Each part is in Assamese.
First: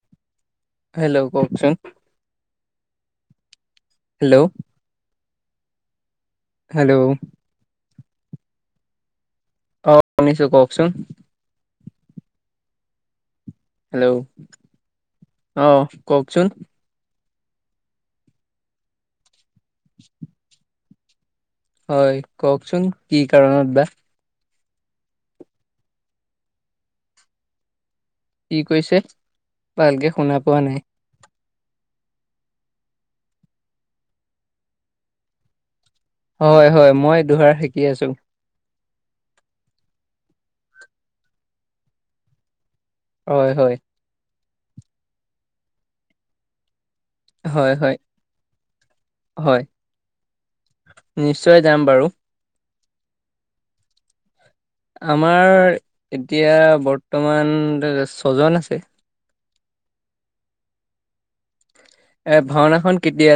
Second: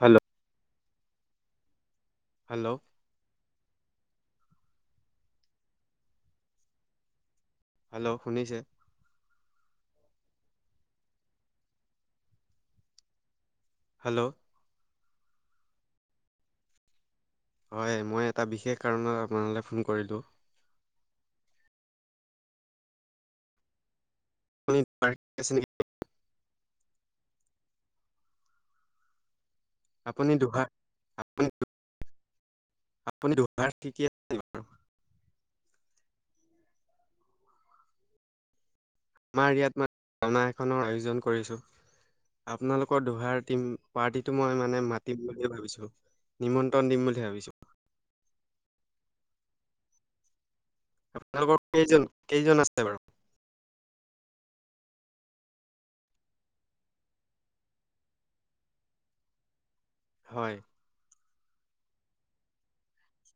হেল্ল'। হেল্ল' কওঁকচোন। হেল্ল'। হেল্ল' হেল্ল' হেল্ল' শুনিছে অ শুনিছো কওকচোন হেল্ল' অ কওকচোন হয় মই এটা বিশেষ কাৰণত আপোনালৈ ফোন কৰিলোঁ হয় কওকচোন কি কাৰণত বা [unintelligible] কি কৈছে ভালকে আপুনি শুনা [inaudible] পোৱা নাই আপুনি দুহাৰ [inaudible] হয় হয় মই দুহাৰ [unintelligible] শিকি আছো আমাৰ ইয়াত ভাওনা [unintelligible] এখনৰ আয়োজন কৰিছো আপোনালোকৰ দোহাৰ হয় টিম হয় পাৰ্টিটো মই মানে মাতিম বুলিয়ে ভাবিছো নিমন্ত্ৰণ দিম বুলি ভাবিছোঁ হয় হয় হয় আপোনালোকৰ নিশ্চয় যাম কেইজন বাৰু কেইজন আছে বাৰু আমাৰ এতিয়া বৰ্তমান ছজন আছে হয় এ ভাওনাখন কেতিয়া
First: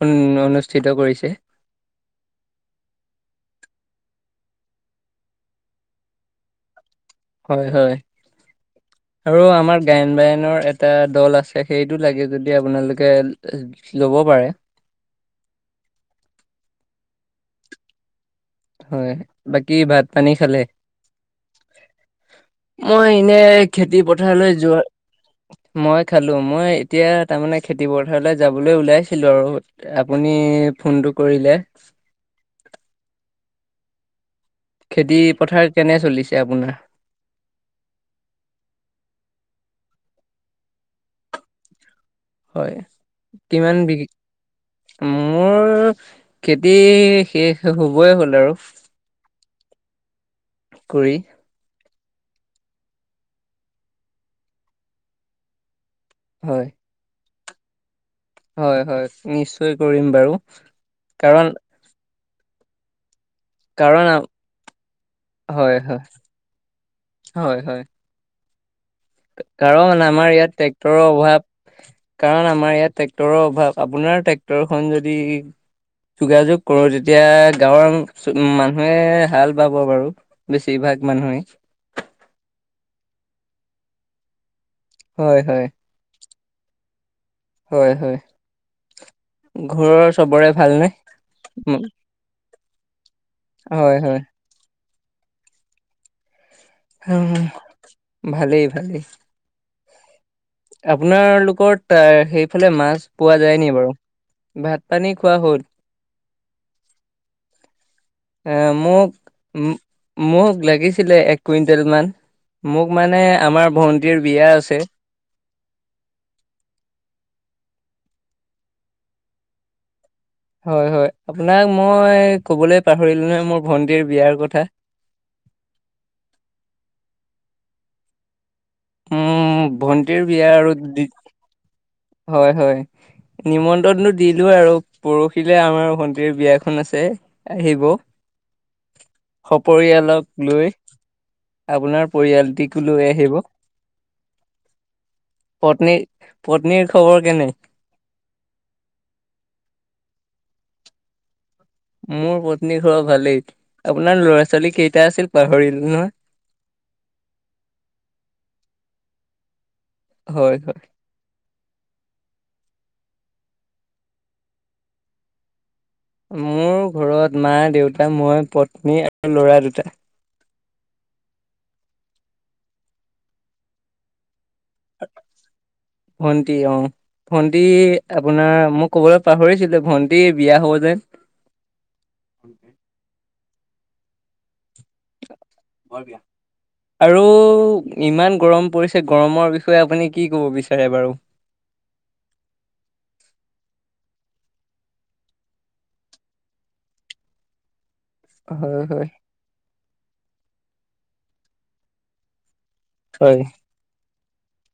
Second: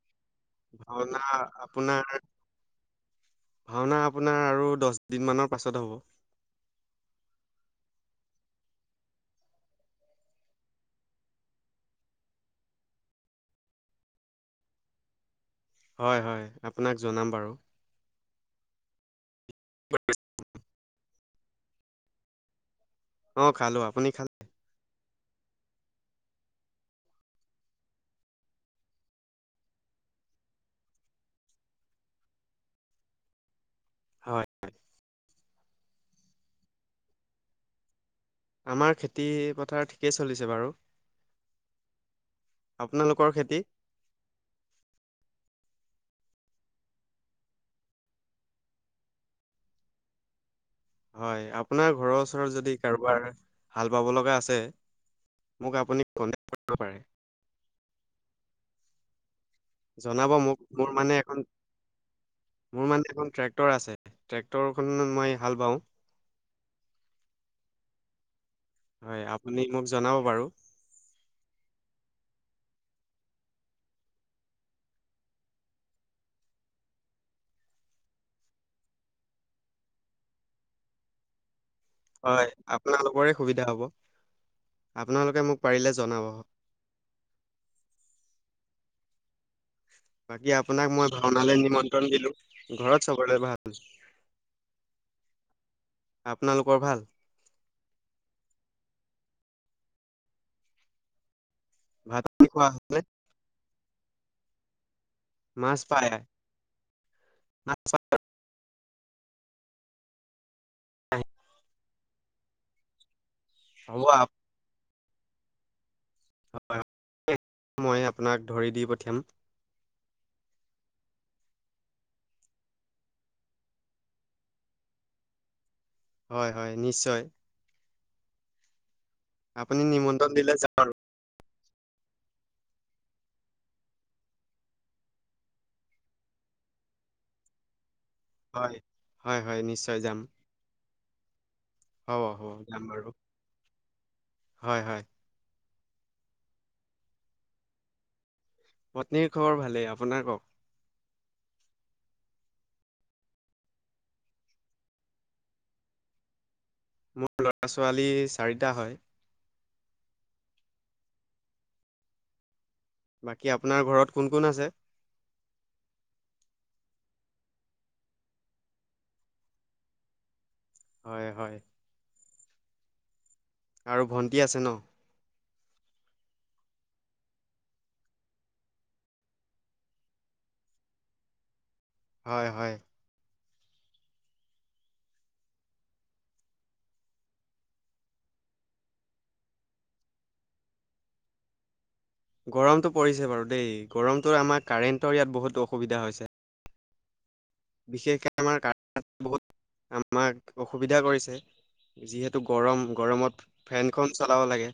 [unintelligible] ভাওনা আপোনাৰ ভাওনা আপোনাৰ আৰু দহদিনমানৰ পাছত হ'ব হয় হয় [unintelligible] আৰু আমাৰ গায়ন বায়নৰ এটা দল আছে সেইটো লাগে যদি আপোনালোকে ল'ব পাৰে হয় হয় আপোনাক জনাম বাৰু হয় বাকী ভাত পানী খালে মই এনে অ খালোঁ খেতি আপুনি খালে পথাৰলৈ যোৱা মই খালো মই এতিয়া তাৰমানে খেতি পথাৰলৈ যাবলৈ ওলাইছিলো আৰু আপুনি ফোনটো কৰিলে হয় হয় খেতি পথাৰ কেনে চলিছে আপোনাৰ আমাৰ খেতি পথাৰ ঠিকেই চলিছে বাৰু হয় আপোনালোকৰ খেতি? কিমান বি মোৰ খেতি শেষ হবই হ'ল আৰু কৰি হয় আ আপোনাৰ ঘৰৰ ওচৰত যদি কাৰোবাৰ হাল বাব লগা আছে মোক আপুনি কন্টেক হয় কৰিব পাৰে হয় হয় নিশ্চয় কৰিম জনাব বাৰু মোক, মোৰ মানে এখন কাৰণ মোৰ মানে এখন ট্ৰেক্টৰ আছে কাৰণ ট্ৰেক্টৰ খত মই হাল হয় বাওঁ হয় হয় হয় হয়, আপুনি মোক কাৰণ জনাব আমাৰ বাৰু। ইয়াত ট্ৰেক্টৰৰ অভাৱ কাৰণ আমাৰ ইয়াত ট্ৰেক্টৰৰ অভাৱ আপোনাৰ ট্ৰেক্টৰ খন যদি যোগাযোগ কৰোঁ তেতিয়া গাঁৱৰ মানুহে হাল বাব বাৰু বেছিভাগ মানুহে হয় আপোনালোকৰে সুবিধা হ'ব হয় আপোনালোকে মোক হয় পাৰিলে জনাব হয় হয় ঘৰৰ চবৰে বাকী ভালনে? আপোনাক মই ভাওনালে উম, নিমন্ত্ৰণ দিলো ঘৰত চাবৰে ভাল হয় হয় আপোনালোকৰ ভা অ ভালেই ভালেই আপোনালোকৰ তাৰ ভাত পানী খোৱা সেইফালে মাছ হ'লনে? পোৱা যায় নি বাৰু ভাত পানী খোৱা হ'ল পায় মাত চাত এ মোক মো মোক লাগিছিলে পাই। এক কুইণ্টেল মান মোক মানে আমাৰ হ'ব ভন্টীৰ আপ বিয়া আছে [unintelligible] মইয়ে আপোনাক ধৰি দি পঠিয়াম হয় হয় আপোনাক মই কবলৈ পাহৰিলো নহয় মোৰ ভন্টিৰ বিয়াৰ কথা হয় হয় নিশ্চয় উম আপুনি ভন্টিৰ নিমন্ত্ৰণ বিয়া দিলে যাম আৰু হয় হয় নিমন্ত্ৰণটো দিলো আৰু পৰহিলে আমাৰ ভণ্টিৰ বিয়াখন আছে আহিব হয় হয় হয় নিশ্চয় যাম সপৰিয়ালক লৈ আপোনাৰ হ'ব হ'ব যাম পৰিয়ালটিকো লৈ বাৰু আহিব হয় হয় পত্নী পত্নীৰ খবৰ কেনে পত্নীৰ খবৰ ভালেই আপোনাৰ ক'ক মোৰ পত্নী খবৰ ভালেই আপোনাৰ ল'ৰা ছোৱালী কেইটা আছিল পাহৰিলো নহয় মোৰ ল'ৰা ছোৱালী চাৰিটা হয় হয় হয় বাকী আপোনাৰ ঘৰত কোন কোন আছে মোৰ ঘৰত মা দেউতা মই পত্নী আৰু ল'ৰা দুটা হয় হয় আৰু ভণ্টি আছে ন ভণ্টী অ ভণ্টি আপোনাৰ মই ক'বলে পাহৰিছিলো ভণ্টি বিয়া হ'ব যে হয় হয় বৰ বিয়া আৰু ইমান গৰম পৰিছে গৰমৰ বিষয়ে আপুনি কি ক'ব বিচাৰে বাৰু গৰমটো পৰিছে বাৰু দেই গৰমটো আমাৰ কাৰেণ্টৰ ইয়াত বহুত অসুবিধা হৈছে বিশেষকে আমাৰ হয় কাৰে-ন হয়। বহুত আমাক অসুবিধা কৰিছে যিহেতু গৰম গৰমত হয় ফেনখন চলাব লাগে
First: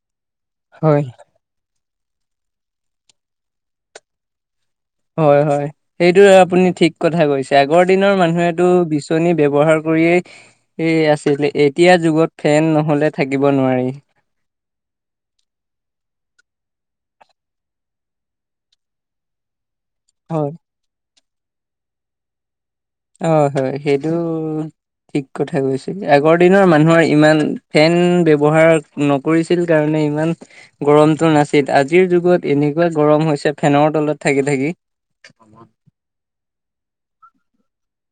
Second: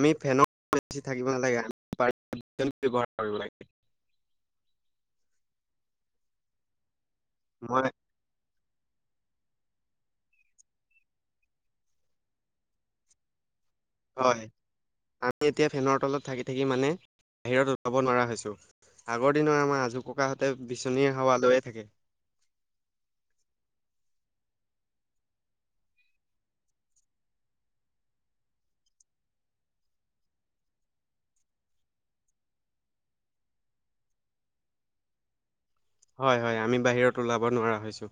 আমি ফেন বেচি থাকিব নালাগে [unintelligible] ব্যৱহাৰ কৰিব লাগে হয় হয় সেইটো আপুনি ঠিক কথা কৈছে আগৰ মই দিনৰ মানুহে টো বিচনী ব্যৱহাৰ কৰিয়েই এই আছিলে এতিয়া যুগত ফেন নহলে থাকিব নোৱাৰি হয় আমি এতিয়া ফেনৰ তলত থাকি থাকি মানে বাহিৰত ওলাব নোৱাৰা হৈছো আগৰ দিনৰ আমাৰ হয়। আজোককাহঁতে বিচনীৰ হাৱ লৈয়ে থাকে। হয় হয় সেইটো ঠিক কথা কৈছে আগৰ দিনৰ মানুহৰ ইমান ফেন ব্যৱহাৰ নকৰিছিল কাৰণে ইমান গৰমটো নাছিল, আজিৰ যুগত এনেকুৱা গৰম হৈছে, ফেনৰ তলত থাকি থাকি। [inaudible] হয় হয়, আমি বাহিৰত ওলাব নোৱাৰা হৈছোঁ,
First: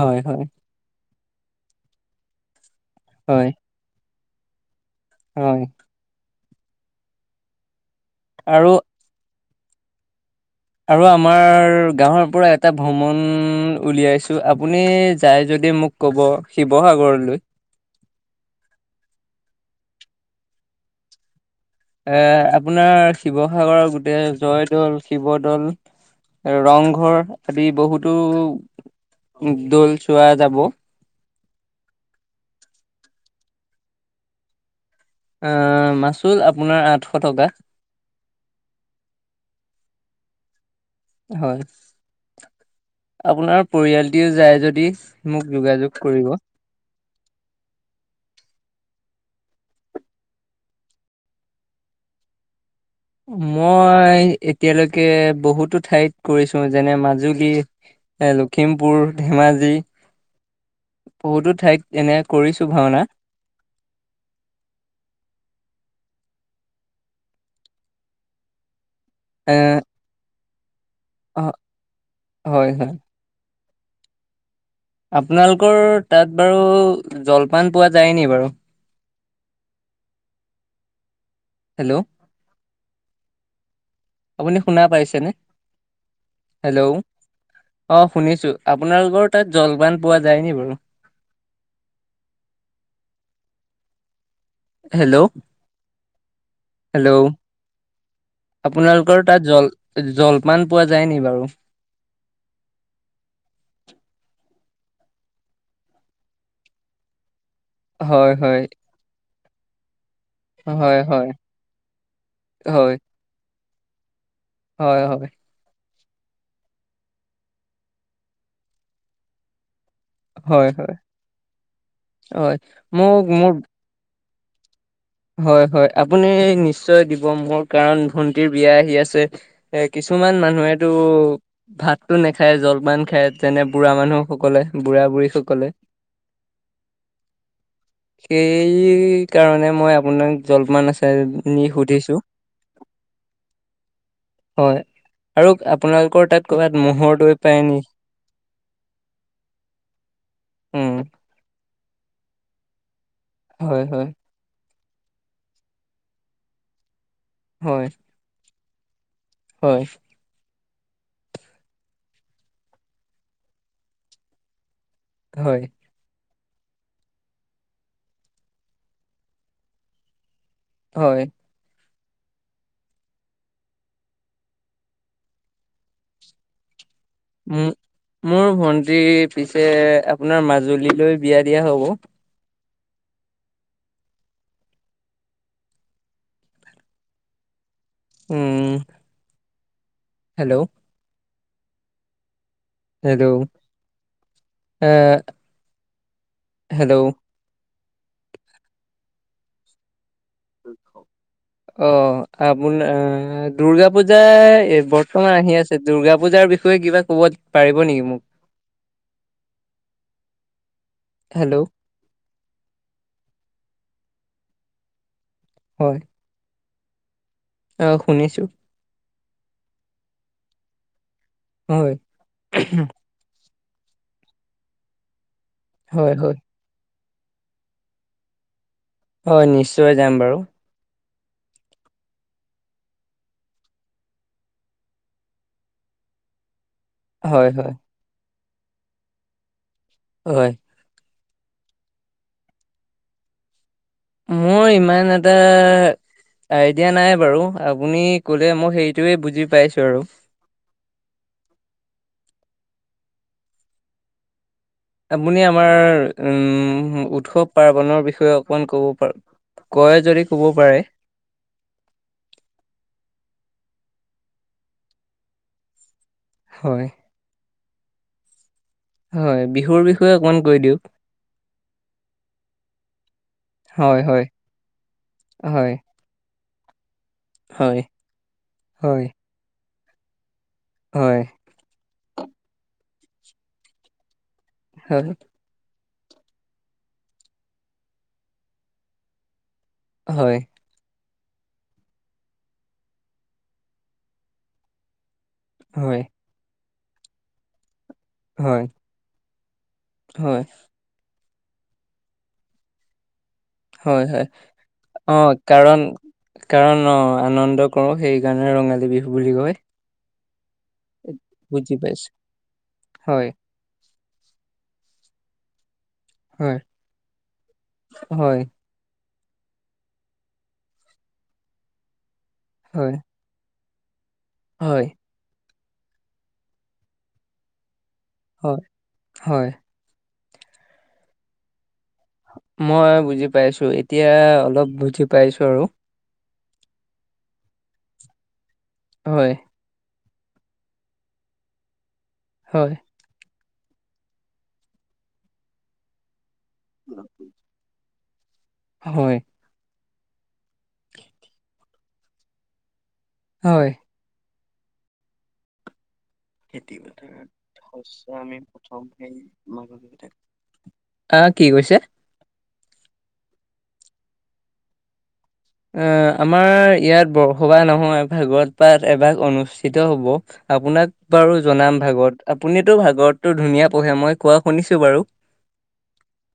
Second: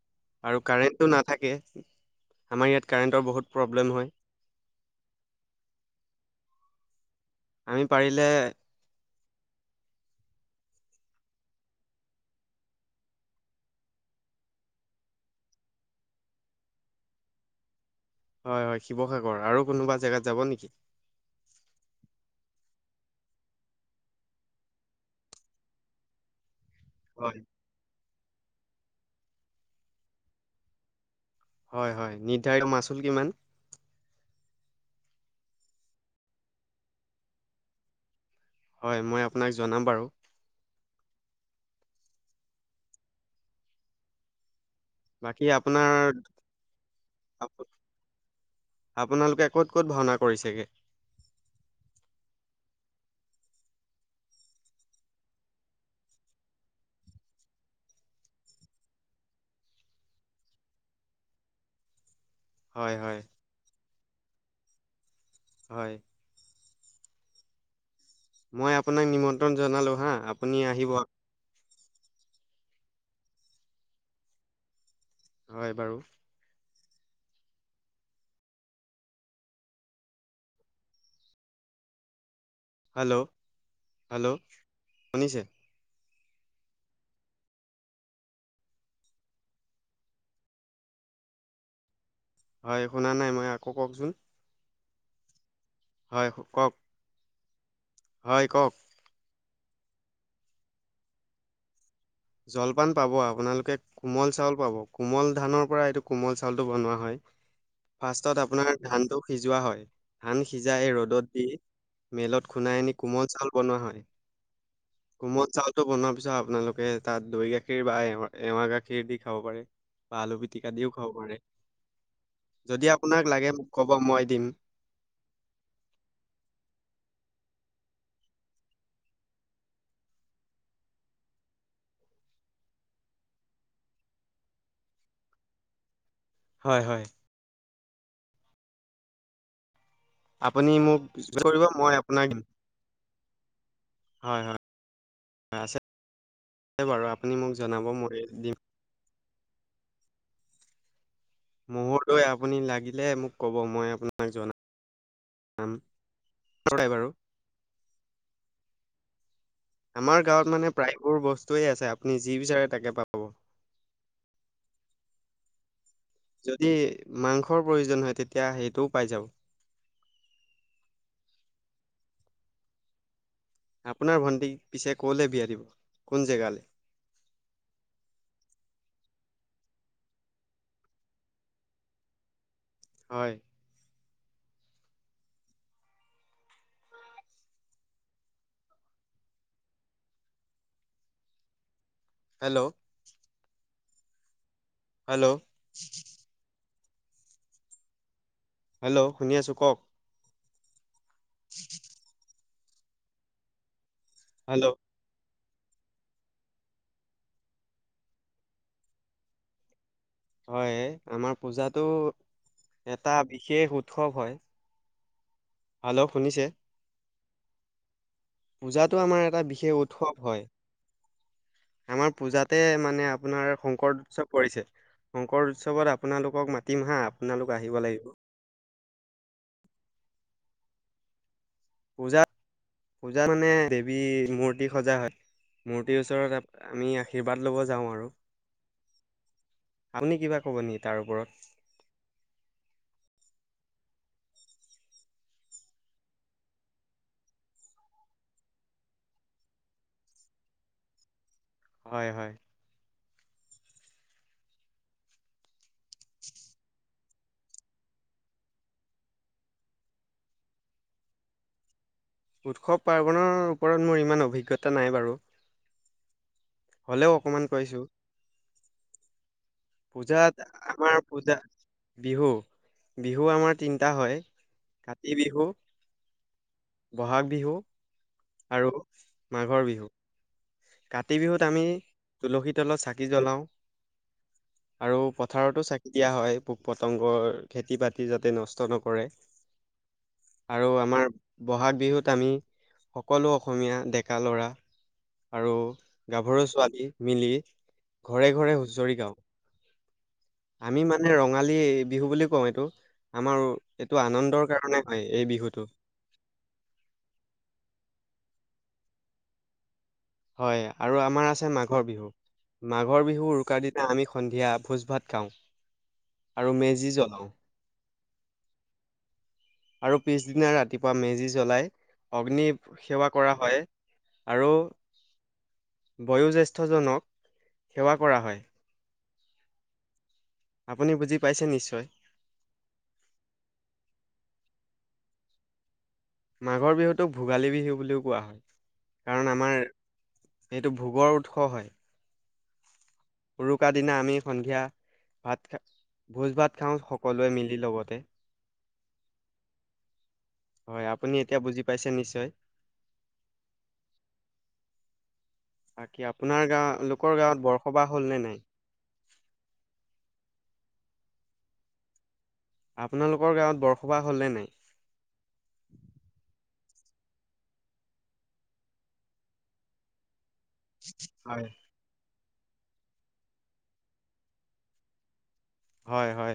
হয় হয় আৰু কাৰেণ্ট টো নাথাকে, আমাৰ ইয়াত কাৰেণ্টৰ হয় বহুত প্ৰব্লেম হয়। হয়। আমি পাৰিলে আৰু আৰু আমাৰ গাঁৱৰপৰা এটা ভ্ৰমণ উলিয়াইছোঁ, আপুনি যাই যদি মোক ক'ব, শিৱসাগৰলৈ। হয় হয় শিৱসাগৰ, আৰু কোনোবা জেগাত যাব নেকি? এ, আপোনাৰ শিৱসাগৰৰ গোটেই জয়দৌল, শিৱদৌল [unintelligible] ৰংঘৰ হয় আদি বহুতো দৌল চোৱা যাব। হয় হয়। নিৰ্ধাৰিত মাচুল কিমান? আ, মাচুল আপোনাৰ আঠশ টকা। হয়, মই আপোনাক জনাম বাৰু। হয়। আপোনাৰ পৰিয়ালটি যায় যদি মোক বাকী যোগাযোগ আপোনাৰ কৰিব আপোনালোকে ক'ত ক'ত ভাওঁনা কৰিছেগে? মই এতিয়ালৈকে বহুতো ঠাইত কৰিছোঁ যেনে মাজুলী। এ, লখিমপুৰ, ধেমাজি বহুতো ঠাইত এনে কৰিছোঁ হয় ভাওঁনা। হয় হয়। মই আপোনাক এ নিমন্ত্ৰণ জনালোঁ হা, আপুনি আহিব। অ' হয় হয়। হয় আপোনালোকৰ বাৰু। তাত বাৰু জলপান পোৱা যায় নি বাৰু? হেল্ল'। হেল্ল'। হেল্ল' আপুনি শুনা পাইছেনে? শুনিছে? হেল্ল'। অ' শুনিছোঁ। আপোনালোকৰ তাত জলপান পোৱা যায় নি বাৰু? হয় শুনা নাই মই, আকৌ কওকচোন। হেল্ল'। হয় কওক। হেল্ল'। হয় কওক। আপোনালোকৰ তাত জল জলপান পোৱা যায় নি বাৰু? জলপান পাব, আপোনালোকে কোমল চাউল পাব, কোমল ধানৰ পৰা এইটো কোমল চাউলটো বনোৱা হয়। হয় ফাৰ্ষ্টত হয় আপোনাৰ ধানটো সিজোৱা হয়। ধান সিজাই হয় ৰ'দত হয় দি, মিলত হয় খুনাই আনি হয় কোমল চাউল বনোৱা হয়। কোমল চাউলতটো বনোৱাৰ পিছত আপোনালোকে তাত দৈ গাখীৰ বা এ, এৱাহ গাখীৰ দি খাব পাৰে। বা আলু হয় পিটিকা হয় দিওঁ হয় খাব পাৰে। হয়। যদি মোক আপোনাক মোৰ লাগে মোক ক'ব, মই দিম। হয় হয়, আপুনি নিশ্চয় দিব মোৰ কাৰণ ভন্টিৰ বিয়া আহি আছে। এ, কিছুমান মানুহেতো ভাতটো নাখায় জলপান খায় যেনে বুঢ়া মানুহসকলে, বুঢ়া বুঢ়ীসকলে। হয় হয়। সেইকাৰণে মই আপোনাক আপুনি জলপান মোক আছে যোগাযোগ কৰিব নি মই সুধিছোঁ। আপোনাক দিম হয় হয়। আৰু আছে আপোনালোকৰ তাত ক'ৰবাত বাৰু ম'হৰ আপুনি দৈ মোক পায় নি? জনাব মই দিম উম। ম'হৰ দৈ আপুনি লাগিলে মোক ক'ব, হয় মই হয় আপোনাক জনা আম [inaudible] বাৰু। হয়। হয়। আমাৰ গাঁৱত মানে প্ৰায়বোৰ বস্তুৱেই আছে, আপুনি যি বিচাৰে তাকে পাব। হয়। যদি মাংসৰ প্ৰয়োজন হয় তেতিয়া সেইটোও পাই যাব। হয়। আপোনাৰ ভণ্টি, পিছে ক'লে বিয়া দিব? কোন জেগালে? মো - মোৰ ভন্টিৰ পিছে, আপোনাৰ মাজুলীলৈ বিয়া দিয়া হ'ব। হয়। উম। হেল্ল! হেল্ল! হেল্ল! এ', হেল্ল' হেল্ল! হেল্ল! শুনি আছোঁ কওক। অ', আপোনাৰ দুৰ্গা পূজাৰ হেল্ল' এই বৰ অ', আহি আছে, দূৰ্গা পূজাৰ বিষয়ে কিবা ক'ব পাৰিব নেকি মোক? [inaudible] হয়, আমাৰ হেল্ল' পূজাতো এটা বিশেষ উৎসৱ হয়। হয় ভালক শুনিছে? অ', শুনিছোঁ। পূজাটো আমাৰ এটা বিশেষ উৎসৱ হয়। হয়। আমাৰ পূজাতে মানে আ আপোনাৰ শংকৰ উৎসৱ পৰিছে। শংকৰ উৎসৱত হয় হয় আপোনালোকক মাতিম হাঁ। আপোনালোক আহিব লাগিব। হয়, নিশ্চয় যাম বাৰু। পূজা পূজা মানে দেৱীৰ মূৰ্তি সজা হয়। মূৰ্তিৰ ওচৰত আপ, আমি আহি আশীৰ্বাদ হয় ল'ব হয় যাওঁ আৰু আপুনি কিবা হয় ক'ব নেকি তাৰ ওপৰত? মই ইমান এটা আইডিয়া নাই বাৰু। আপুনি কলে মই সেইটোয়ে বুজি পাইছোঁ আৰু। হয়, হয়। আপুনি আমাৰ উম, উৎসৱ পাৰ্বনৰ বিষয়ে অকমান ক'ব পাৰ কয় যদি ক'ব পাৰে। উৎসৱ পাৰ্বণৰ ওপৰত মোৰ ইমান অভিজ্ঞতা নাই বাৰু। হয়। হ'লেও অকণমান কৈছোঁ। হয়, বিহু পূজাত আমাৰ পূজা। বিহু, বিহু আমাৰ তিনিটা হয়। কাতি বিহু, হয় বহাগ বিহু হয় আৰু হয় মাঘৰ বিহু। কাতি হয়, বিহুত আমি তুলসী তলত চাকি জ্বলাওঁ আৰু হয়, পথাৰতো চা দিয়া হয়, পোক - পতংগৰ খেতি -বাতি যাতে নষ্ট নকৰে। হয়। আৰু আমাৰ বহাগ বিহুত আমি সকলো অসমীয়া ডেকা ল'ৰা, আৰু হয়, গাভৰু ছোৱালী মিলি ঘৰে ঘৰে হয়, হুচৰি গাওঁ। হয়। আমি মানে ৰঙালী এই বিহু বুলি কওঁ এইটো। আমাৰ এইটো হয়, হয়। আনন্দৰ কাৰণে হয়। এই অ', বিহুটো। কাৰণ কাৰণ অ', আনন্দ কৰোঁ। সেইকাৰণে ৰঙালী বিহু বুলি কয়। হয়। আৰু আমাৰ আছে বুজি মাঘৰ বিহু। পাইছোঁ। মাঘৰ বিহু হয়, উৰুকা দি আমি সন্ধিয়া ভোজ ভাত খাওঁ। আৰু হয়, মেজি জ্বলাওঁ। হয়। আৰু পিছদিনা ৰাতিপুৱা মেজি জ্বলাই, অগ্নি হয়, সেৱা কৰা হয়। আৰু হয়, বয়োজ্যেষ্ঠজনক সেৱা কৰা হয়। হয় আপুনি বুজি পাইছে, নিশ্চয়! মই বুজি পাইছোঁ। এতিয়া অলপ বুজি পাইছোঁ আৰু। মাঘৰ বিহুটোক ভোগালী বিহু বুলিও কোৱা হয়, হয়, কাৰণ আমাৰ- এইটো ভোগৰ উৎস হয়। হয়। উৰুকা দিনা আমি সন্ধিয়া ভাত খা- ভোজ ভাত খাওঁ সকলোৱে মিলি লগতে। হয়। হয়, আপুনি এতিয়া বুজি পাইছে নিশ্চয়। হয়। বাকী আপোনাৰ খেতি গাঁৱ লোকৰ গাঁৱত বৰসবাহ হ'লনে নাই? আহ কি কৈছে? আপোনালোকৰ গাঁৱত বৰসবাহ হ'ল নে নাই? আ, আমাৰ ইয়াত বৰসবাহ নহয়, ভাগৱত পাথ এভাগ অনুষ্ঠিত হব। আপোনাক বাৰু হয় জনাম ভাগৱত, আপুনিতো ভাগৱতটো ধুনীয়া পঢ়ে, মই কোৱা শুনিছো বাৰু। হয় হয়।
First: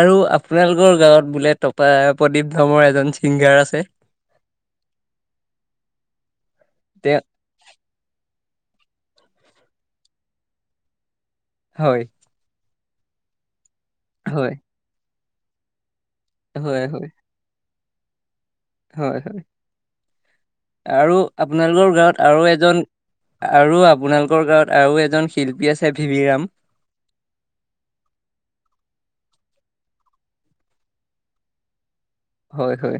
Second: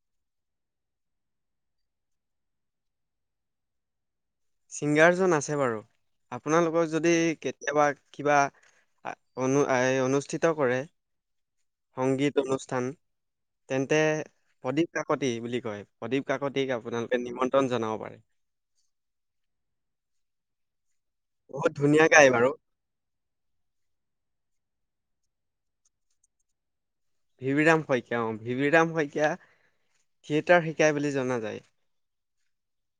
আৰু আপোনালোকৰ গাঁৱত বোলে টপা, প্ৰদীপ ধামৰ এজন ছিংগাৰ আছে? ছিংগাৰজন আছে বাৰু, আপোনালোকৰ যদি- তেওঁ কেতিয়াবা কিবা, অনু-অনুষ্ঠিত কৰে হয় সংগীত। অনুষ্ঠান, তেন্তে হয় প্ৰদীপ কাকতি বুলি কয়। প্ৰদীপ কাকতিক হয় হয় আপোনালোকে নিমন্ত্ৰণ জনাব পাৰে? হয়। আৰু, বহুত আপোনালোকৰ ধুনীয়া গাৱঁত গাই আৰু বাৰু এজন- আৰু, আপোনালোকৰ গাঁৱত আৰু এজন শিল্পী আছে, ভি ভি ৰাম। ভিভিৰাম শইকীয়া, অ, ভিভিৰাম শইকীয়া, থিয়েটাৰ শিকাই বুলি জনা যায়। হয় হয়।